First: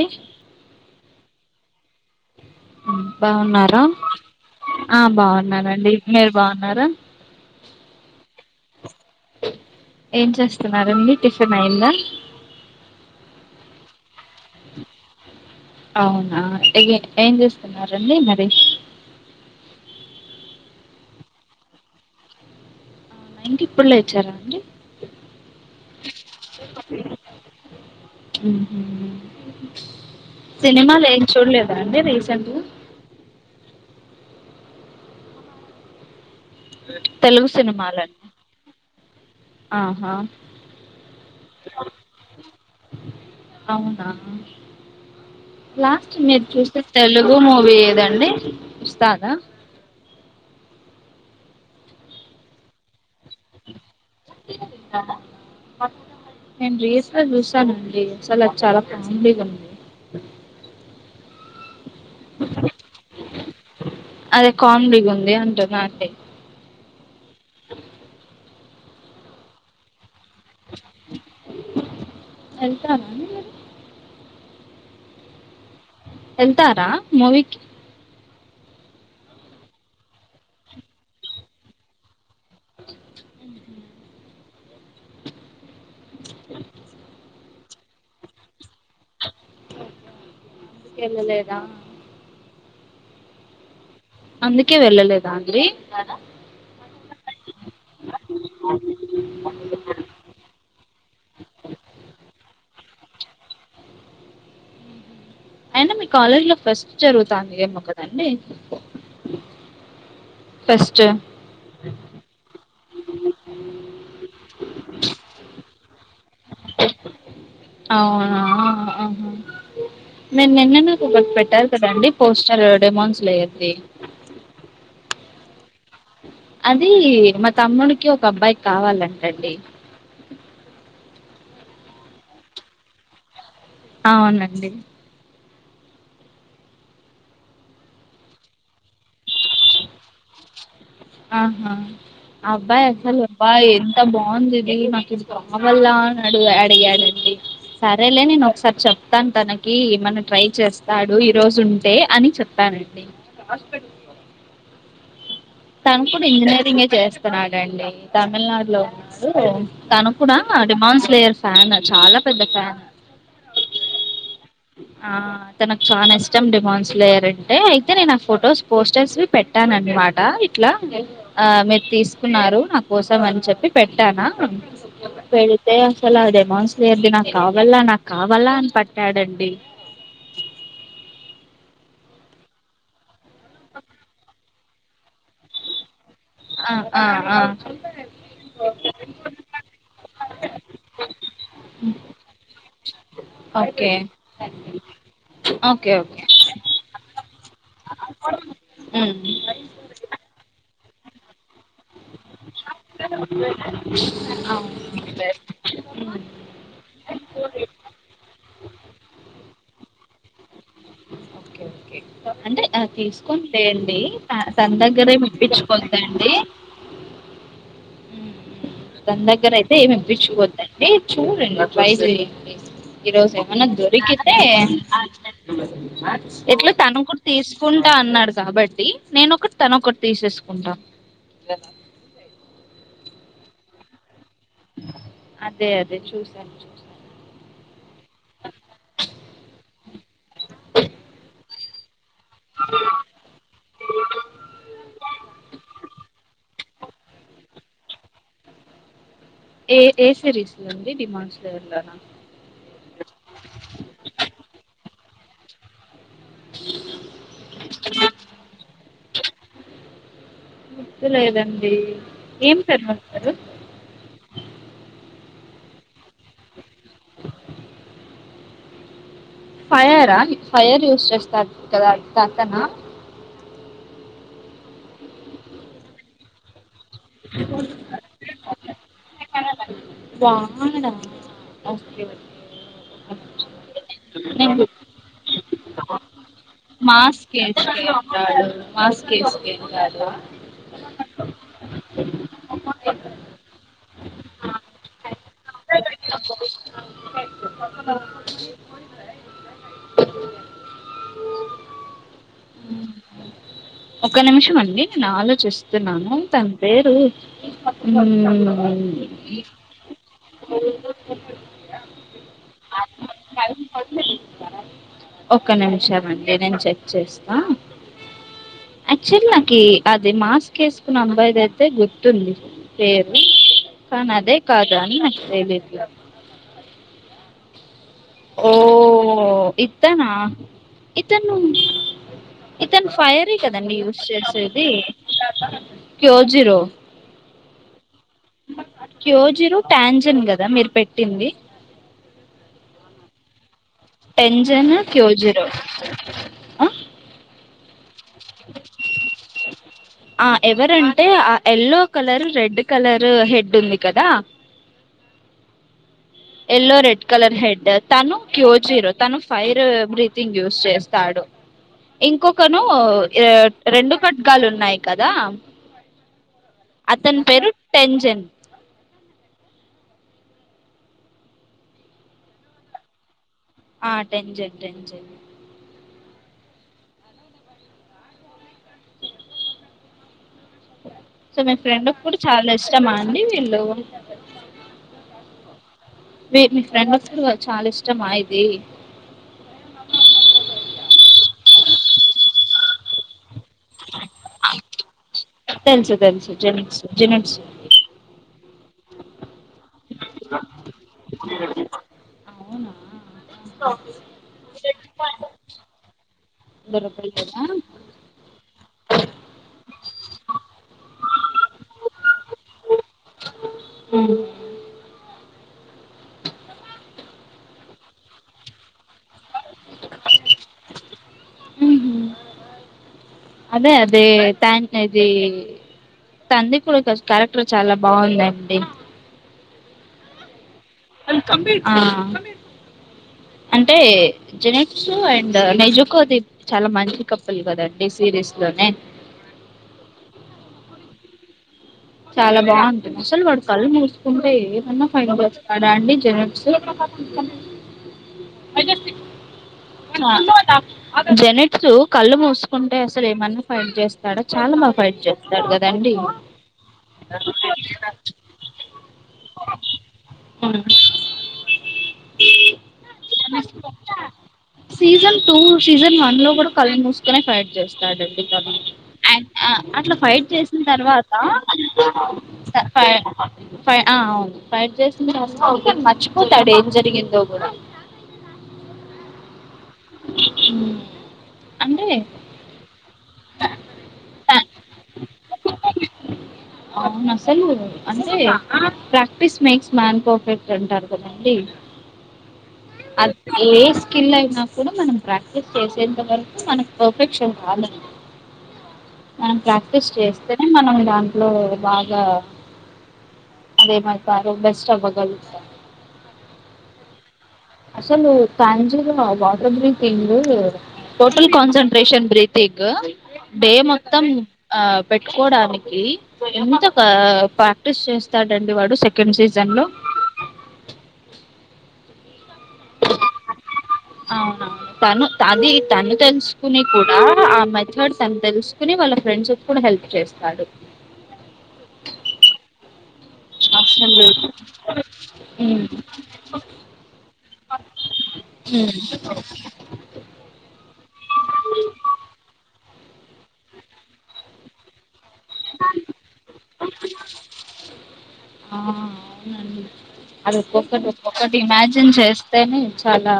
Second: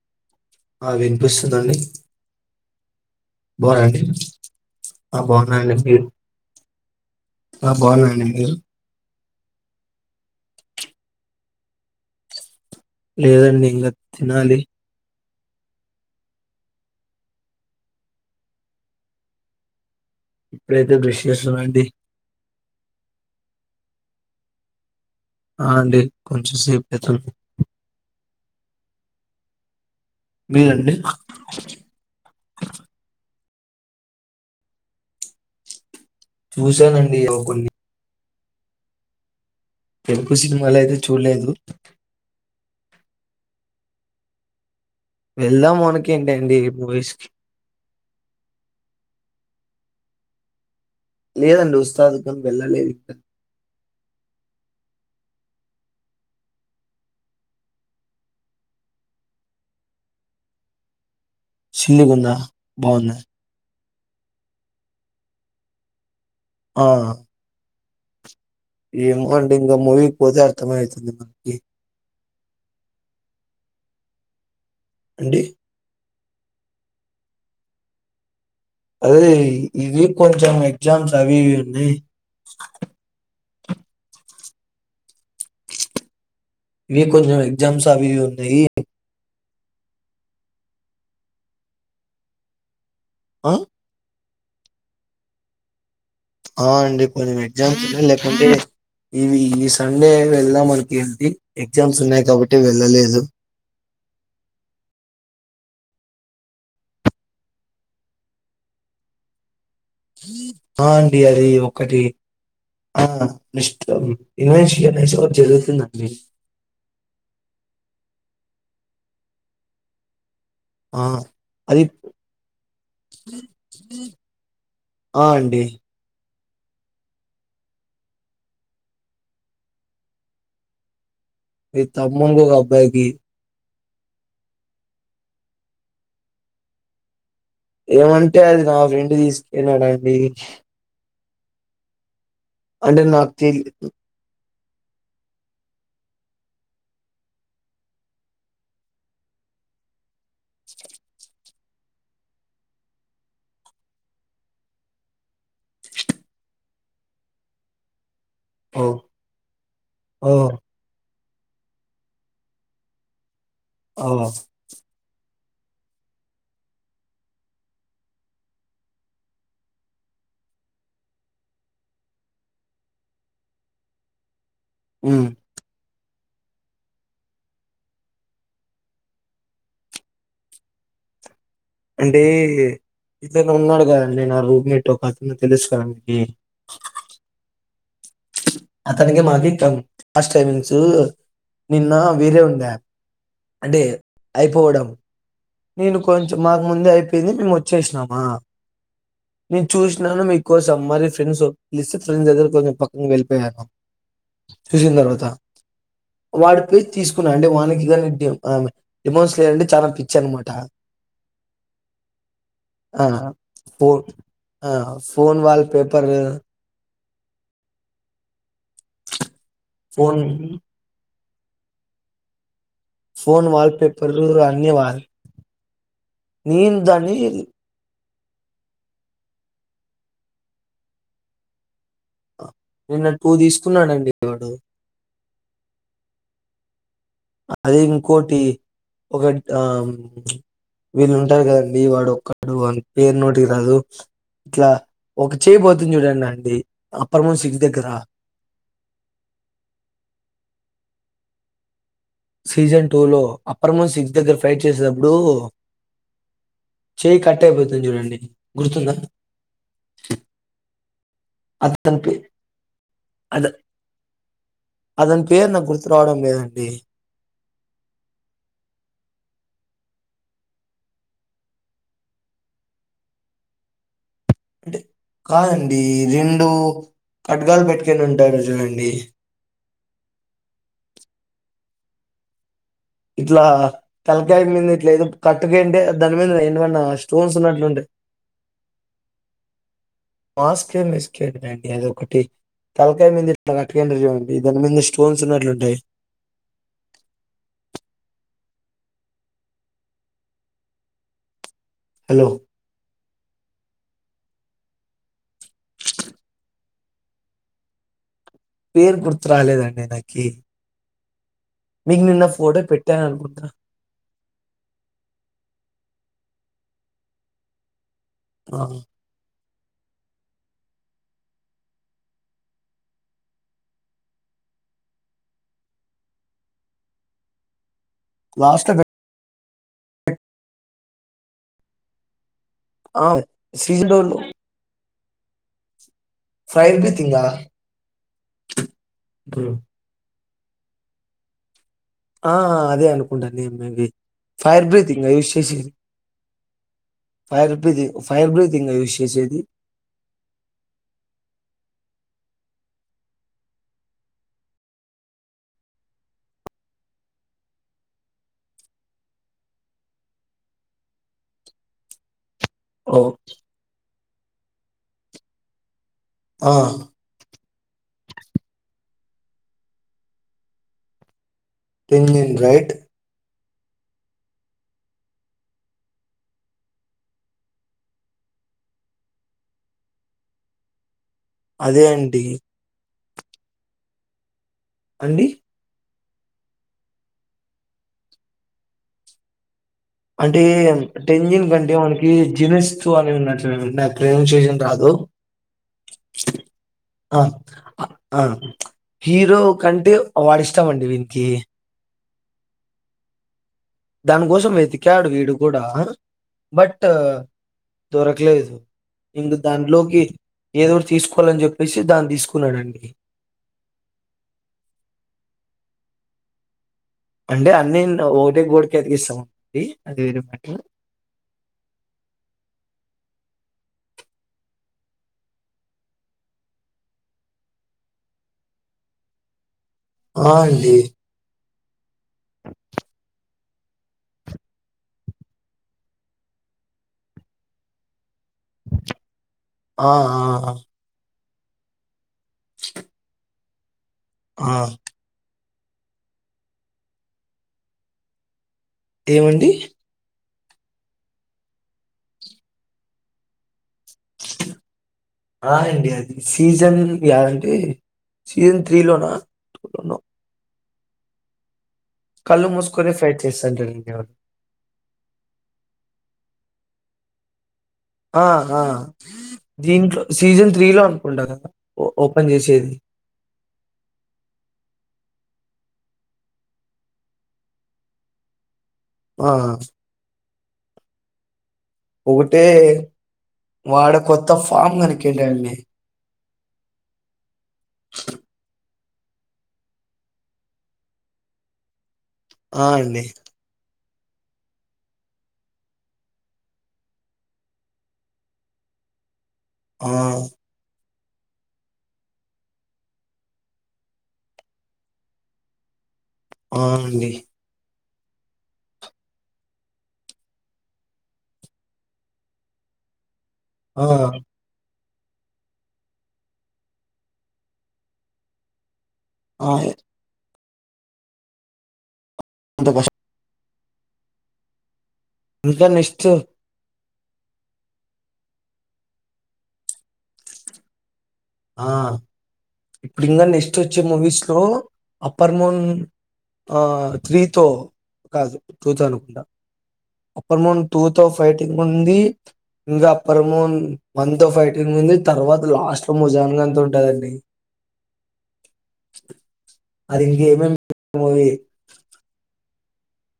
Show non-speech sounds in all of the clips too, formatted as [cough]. ఏ ఆ వినిపిస్తుందండి బాగున్నా బాగున్నారా అండి ఆ బాగున్నానండి మీరు బాగున్నారా ఆ బాగున్నా అండి మీరు ఏం చేస్తున్నారండి టిఫిన్ అయిందా లేదండి ఇంకా తినాలి అవునా ఏం చేస్తున్నారంండి మరి ఇప్పుడైతే దృశషంమడి ఏంటి ఇప్పుడు లేచారా అండి ఆ అండి కొంచెంసేపు పెతుంది ఆ మీరండి సినిమాలు ఏం చూడలేదా అండి రీసెంట్గా చూసానండి ఒక తెలుగు కొన్ని సినిమాలండి ఆహా ఎందుకు సినిమాలు అయితే చూడలేదు అవునా వెళ్దాం లాస్ట్ అనుకుంటి మీరు అండి చూసే మూవీస్ కి తెలుగు మూవీ ఏదండి అే ఇస్తాదా లేదండి ఉస్తాదుకం వెళ్ళలే ఇంకా ఎస విసా నేను రీల్స్ లో చూశానండి చాల చాలా పండిగావుంది సిల్లిగుంద బాగున్నా అదే కామిలీగ ఉంది అంటున్న అంటే ఆ ఇంగ్ మండింగా మువి పోతే అర్థమతుందంది మనకి వెళ్తారా అండి మీరు అండి వెళ్తారా మూవీ కి అదే ఇవి కొంచెం ఎగ్జామ్స్ అవివి ఉన్నాయ్ ఇవి కొంచం జమ్స్ అవి ఇవి ఉన్నాయి ఎల్ల లేదా ఆ అందుకే వెళ్ళలేదా అందీ ఆ అండి కొంచెం ఎగ్జామ్స్ ఉన్నాయి లేకుంటే ఇవి ఈ సండే వెళ్దాం మనకి ఏళ్ది ఎగ్జామ్స్ ఉన్నాయి కాబట్టి వెళ్ళలేదు హలో అయినా మీ కాలేజ్ లో ఫస్ట్ జరుగుతాంది ఏమో కదండి ఆ ఫెస్ట్ అండి అది ఒకటి ఆ ఇష్టం ఇ జరుతు నీ అవునా నేను నిన్న ఆ నాకు ఒకటి పెట్టారు అది కదండి పోస్టర్ డెమోన్స్ లు అయింది అ అండి అదీ మా తమ్ముడికి ఒక అబ్బాయికి కావాలంటండి. మీ తమ్మున్గొగబ్బాయికి అవునండి ఏమంటే అది నా ఫ్రెండ్ తీసుకెళ్ళడంండి ఆహా ఆ అబ్బాయి అసలు నాకు అబ్బా తెలి ఎంత బాగుంది మాకు ఇది కావాలా అన్నాడు యాడ్ అయ్యాడంండి సరేలే నేను ఒకసారి చెప్తాను తనకి ఏమన్నా ట్రై చేస్తాడు ఇప్ ఈ రోజు ఉంటే అని చెప్పానండి. తను కూడా ఇంజనీరింగే చేస్తున్నాడండి తమిళనాడులో ఓ ఉన్నాడు తను ఓ కూడా డిమాండ్స్ లేయర్స్ ఫ్యాన్ చాలా పెద్ద ఫ్యాన్ అవ్ అవ్ ఆ తనకు చానా ఇష్టం డిమాండ్స్ లేయర్ అంటే అయితే నేను ఆ ఫొటోస్ పోస్టర్స్ పెట్టానన్మాట ఇట్లా ఆ మీరు తీసుకున్నారు నా కోసం అని చెప్పి పెట్టానా ఉమ్ వెళ్లీతే తెల్లర్ దేమన్స్లేయర్ది నాకు కావాల నాకు కావాలా అని పట్టాడండి. డి అంటే ఇద్దనే ఉన్నాడు కదండడి నే నా ఆ రూమ్ మీేట్ ఒక అతను తెలుసు కదాకి ఆ ఆ ఆ అతనికి మాకి కం ఫస్ట్ టైమింగ్స్ నిన్న వేరే ఉందా అంటే ఓకే అయిపోవడం. ఓకే నేను ఓకే కొంచెం మాకు ముందే అయిపోయింది మేము వచ్చేసినామా నేను చూసినాను మీకోసం మరి పెన్సు లేస్తే ఫ్రెండ్స్ దగ్గర కొంచెం పక్కంగా వెళ్ళిపోయాను చూసిన తర్వాత వాడి పెయ్ తీసుకున్నాడంటే వానికి గనీ డిమ్ ఆమె డిమోస్ లేయర్ అంటే చానా పిచ్ చెన్మఠ ఒకే ఒకే అంటే ఆ తీస్కోన్ లే అండి ఫోన్ త తన్ దగ్గరే ఫోన్ వాల్ పేపర్ మిప్పిచుకోద్ధండి తన దగ్గర అయితే ఏమి ఫోన్ ఇప్పించుకోవద్దండి. చూడండి ట్రై జేయండి ఈ ఫోన్ రోజేమన్నా వాల్ పేపర్ దొరికితే అన్ని వాల్ ఎట్లో నేను తను దాన్ని కూడ తీసుకుంటా అన్నాడు కాబట్టి నేనొకటి తనొకటి తీసేసు ఉంటా నిన్న టూ తీసుకున్నానండి అదే అదే చూసాను అదే ఇంకోటి ఒగట్ ఆ వీళ్ళు ఉంటారు కదండి వాడు ఒక్కడు వాని పేరు నోటికి రాదు ఇట్లా ఒక చేయ్ పోతుంది చూడండండి అప్పరము సిక్స్ దగ్గర ఏ ఏసరీస్ లో అండి డిమాండ్స్ లో వెళ్నా సీజన్ టూ లో అప్పర్మన్ సిక్స్ దగ్గర ఫైట్ చేసేతప్పుడు చేయి కట్ అయిపోతుంది చూడండి గుర్తుందా గుర్తులేదండి అనిపి ఏం పేరు పెడతారు అదే అ అతని పేరు నాకు గుర్తు రావడం లేదండి ఫైరా అంటే ఖడ్గాలు బెట్టుకొని ఉంటారు జూడండి వాన పడింది ఇట్లా తలకాయ మీంద గు- ఇట్ల ఏదో కట్ మాస్ కేసు ఉన్నట్లుంటాయి కెంటాడు మాస్క్ ఏసుకెంటాడు మాస్కే మిస్కేండండి అదొకటి తలకాయ మింద ఇట్ల గట్ త్రాహండ్రెడ్ సెవెన్ బీ దాని మీద స్టోన్స్ ఉన్నట్లుంటాయ్ హలో ఒక్క నిమిషం అండి నా ఆలోచిస్తున్నాను తన పేరు ఊ పేరు గుర్తురాలేదండి నాకి మీకు నిన్న ఫోటో పెట్ కలిపి కొడితే తీసకరా ఒక్క నిమిషం అండి నేను చెక్ చేస్తా ఆ, అచ్చన్న కే అది మాస్క్ వేసుకుని నంబర్ అయితే గుర్తుంది పేరు కానీ అదే కాద అని నాకు తెలీయదు ఓ లాస్ట్ లో పెట్- ఇత్తనా ఇతను ఇతను ఆ, ఫైరే కదండి సీజన్ యూజ్ డోర్ చేసేది ఫైర్ బ్రీతింగా క్యోజిరు ట్యాంజన్ గద్ దా మీరు పెట్టింది ఆ అదే అనుకుంటాను నేను ఏంది బిజి ఫైర్ టెంజన్ బ్రీతింగా యూజ్ క్యోజిరో ఆ? చేసేది ఆ ఎవరంటే ఆ yellow colour red colour head ఉంది కదా ఎల్లో రెడ్ కలర్ హెడ్ తను క్యో జీరో తను ఫైర్ బ్రీతింగ్ యూస్ చేస్తాడు ఇంకొక్ కను ఓ ఎ రెండు ఖడ్గాలు ఉన్నాయ్ కదా అతని పేరు పెంజన్ టెన్జన్ రైట్ ఆ టెన్జన్ టెన్జన్ సో మీ అదే ఫ్రెండ్ కి కూడా అండి చాలా ఇష్టమా మళ్ళీ వెళ్ళు అండి మీ మీ ఫ్రెండ్ చాలా ఇష్టమా ఇది అంటే టెంజిన్ కంటే మనకి జినస్తు అని ఉన్నది నా ప్రేమ చేయడం రాదు... తెలుసు తెలుసు జెనిక్స్ ఆ జెనిట్స్ ఆ హీరో కంటే వాడిస్తామండి వీనికి అవునా దానికోసం వెేతి క్క్యాడు వీడు కూడా బట్ దొరకలేదా దొరకలేదు ఇందు దాంట్లోకి ఏదోఒకటి తీసుకోవాలని చెప్పేసి దాన్ని తీసుకున్నాడండి ఉ అంటే అన్నీ ఒకటే గోడికి అతికిస్తాం ఇ అది వినపట్లే అదే అదే ఇది [unintelligible] తందికుడికి క్యారెక్టర్ చాలా బాగుందండి ఆ అండి. అ కంప్లీట్ ఆ అంటే జెనెక్స్ అండ్ నైజుకో అది చాలా మంచి కప్పుల్ కదండి సీరీస్ ఆ ఆ చాలా బావుంటుంది అసలు వాడు కళ్ళు మూసు ఉంటయి ఆ! ఎమన్న ఫైన్ బేచ్ అదండి జెనప్స్ అ ఏమండి? [unintelligible] జెనట్స్ కళ్ళు మూసుకుంటే అసలు ఏమన్నా ఫై చేస్తాడా చాలా మా ఫైట్ చేస్తాడు ఆ! అండి కదంీ అది. సీజన్ యాంటి సీజన్ త్రీ లోనా. నో మూసుకొని ఫైట్' చేస్తుంటాడండి వాడు. సీజన్ టూ సీజన్ వన్ లో కూడా కళ్ళు మూసుకునే ఫైడ్ చేస్తాం ఆ! ఆ! అడ్ అట్లా దీంట్లో ఫైట్ సీజన్ చేసిన తర్వాత అనుకుంటా కదా! ఓ ఓపెన్ ఆ చేసేది. ఫై ఫై అవును ఫైట్ చేసి కే మర్చిపోతాడు ఏం జరిగిందో కూడా ఆ హ్మ్ ఒకటే వాడు కొత్త త- ఫామ్ [unintelligible] అవును అస చలు అంటే ప్రాక్టీస్ మేక్స్ మ్యాన్ పర్ఫెక్ట్ అంటారు కదండి ఆ! అండి. అదే లేస్ [unintelligible] కూడా మనం ప్రాక్టీస్ చేసేంత వరకు మనకు పర్ఫెక్షన్ రాదండి. మనం ప్రాక్టీస్ ఆ! చేస్తేనే మనం అట్లో బాగా అదేమతారుో బెస్ట్ అవ్వగలుగుతారు ఆ అండి అసలు త్యాంజీ water breathing total concentration breathing డే ఆ! మొత్తం ఆ పెట్టుకోవడానికి ఎంత ఆ ప్రాక్టీస్ చేస్తాడండి వాడు ఆ! సీజన్ లో అంత పశ అవును అవును తను అది ఇంకా తను నెక్స్ట్ తెలుసుకుని ఆ మెథడ్ తని తెలుసుకుని వాళ్ళ ఫ్రెండ్స్ కూడా హెల్ప్ చేస్తాడు ఆ ఇప్పుడు ఇంకా నెక్స్ట్ వచ్చే అసలు మూవీస్ లో అప్పర్ మోన్ ఉమ్ త్రీతో కాదు ఉమ్. టూతో అనుకుంటా అప్పర్మం టూ తో ఫైటింగ్ ఉంది ఇంగ పర్మోన్ వన్ తో ఫైటింగ్ ఉంది. తర్వాత లాస్ట్ లో ముజాన్గా అంత ఉంటుందండి ఆ అవునండి అది ఇంకేమేమి ఒక్కొక్కటి మ ఒక్కొక్కటి ఇమాజిన్ చేస్తేనే చాలా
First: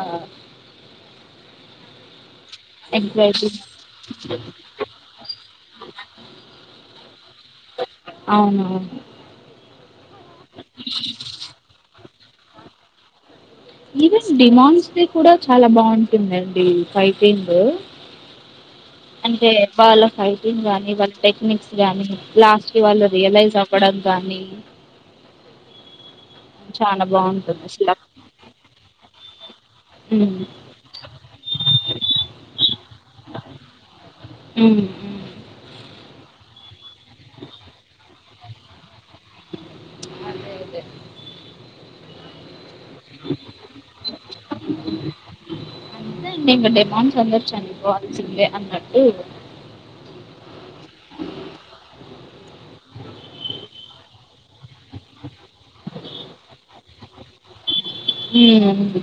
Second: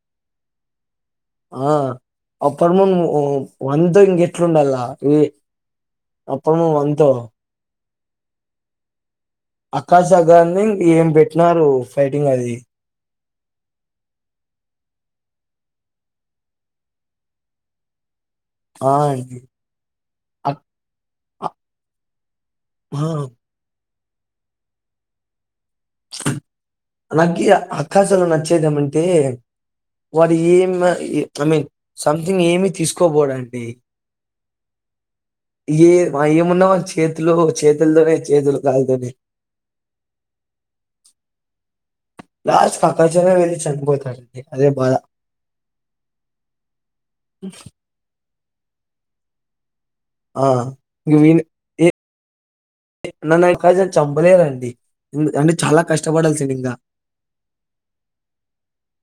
ఆ అప్పుడుము ఎంగ్జైటింగ్ వంతో ఇంకెట్లుండాల ఇ అప్పుడుము వంతో అవునవును ఆకాశ సగాన్ని ఏం పెట్టినారు ఫైటింగ్ అది ఈవెన్ డిమాండ్స్ ది కూడా చాలా బాగుంటుందండి ఫైటింగ్ ఆ అండి అంటే వాళ్ళ అక్- ఫైటింగ్ గానీ వాళ్ళ ఆ, టెక్నిక్స్ గానీ లాస్ట్ కి ఆ. వాళ్ళు రియలైజ్ అవ్వడం కానీ నాకి బాగుంటుంది అసలు ఆకాష్ లో నచ్చేదేమంటే వాడు ఉమ్ ఏమి ఐ మీన్ సంథింగ్ ఏమి తీసుకోన్ పోడాంటి ఉమ్ ఉమ్ ఏ ఏ మొన్న వచ్చి చేతులో చేతుల దనే చేతులు కాల్తున్నాయి అదే అదే లాస్ట్ ప్రకానే వెళ్ళి చేసిపోతారు అదే బాగా అంటే ఇంగ [unintelligible] మ సందరించా అం ఇకో అే అన్నట్టు ఆ నువ్ [unintelligible] [unintelligible] చంపలేరండి అంటే చాలా కష్టపడాల్సింది ఇంగా ఊ ఉంది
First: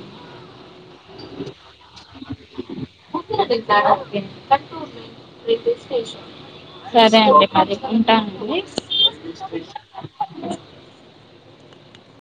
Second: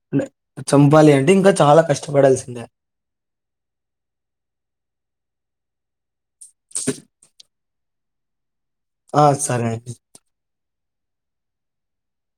చంపాలి అంటే ఇంకా చాలా కష్టపడాల్సిందే ముందణ నిల్దన [unintelligible] రైల్వే స్టేషన్ సరే అండి మరి ఉంటా అండి ఆ సరే అండి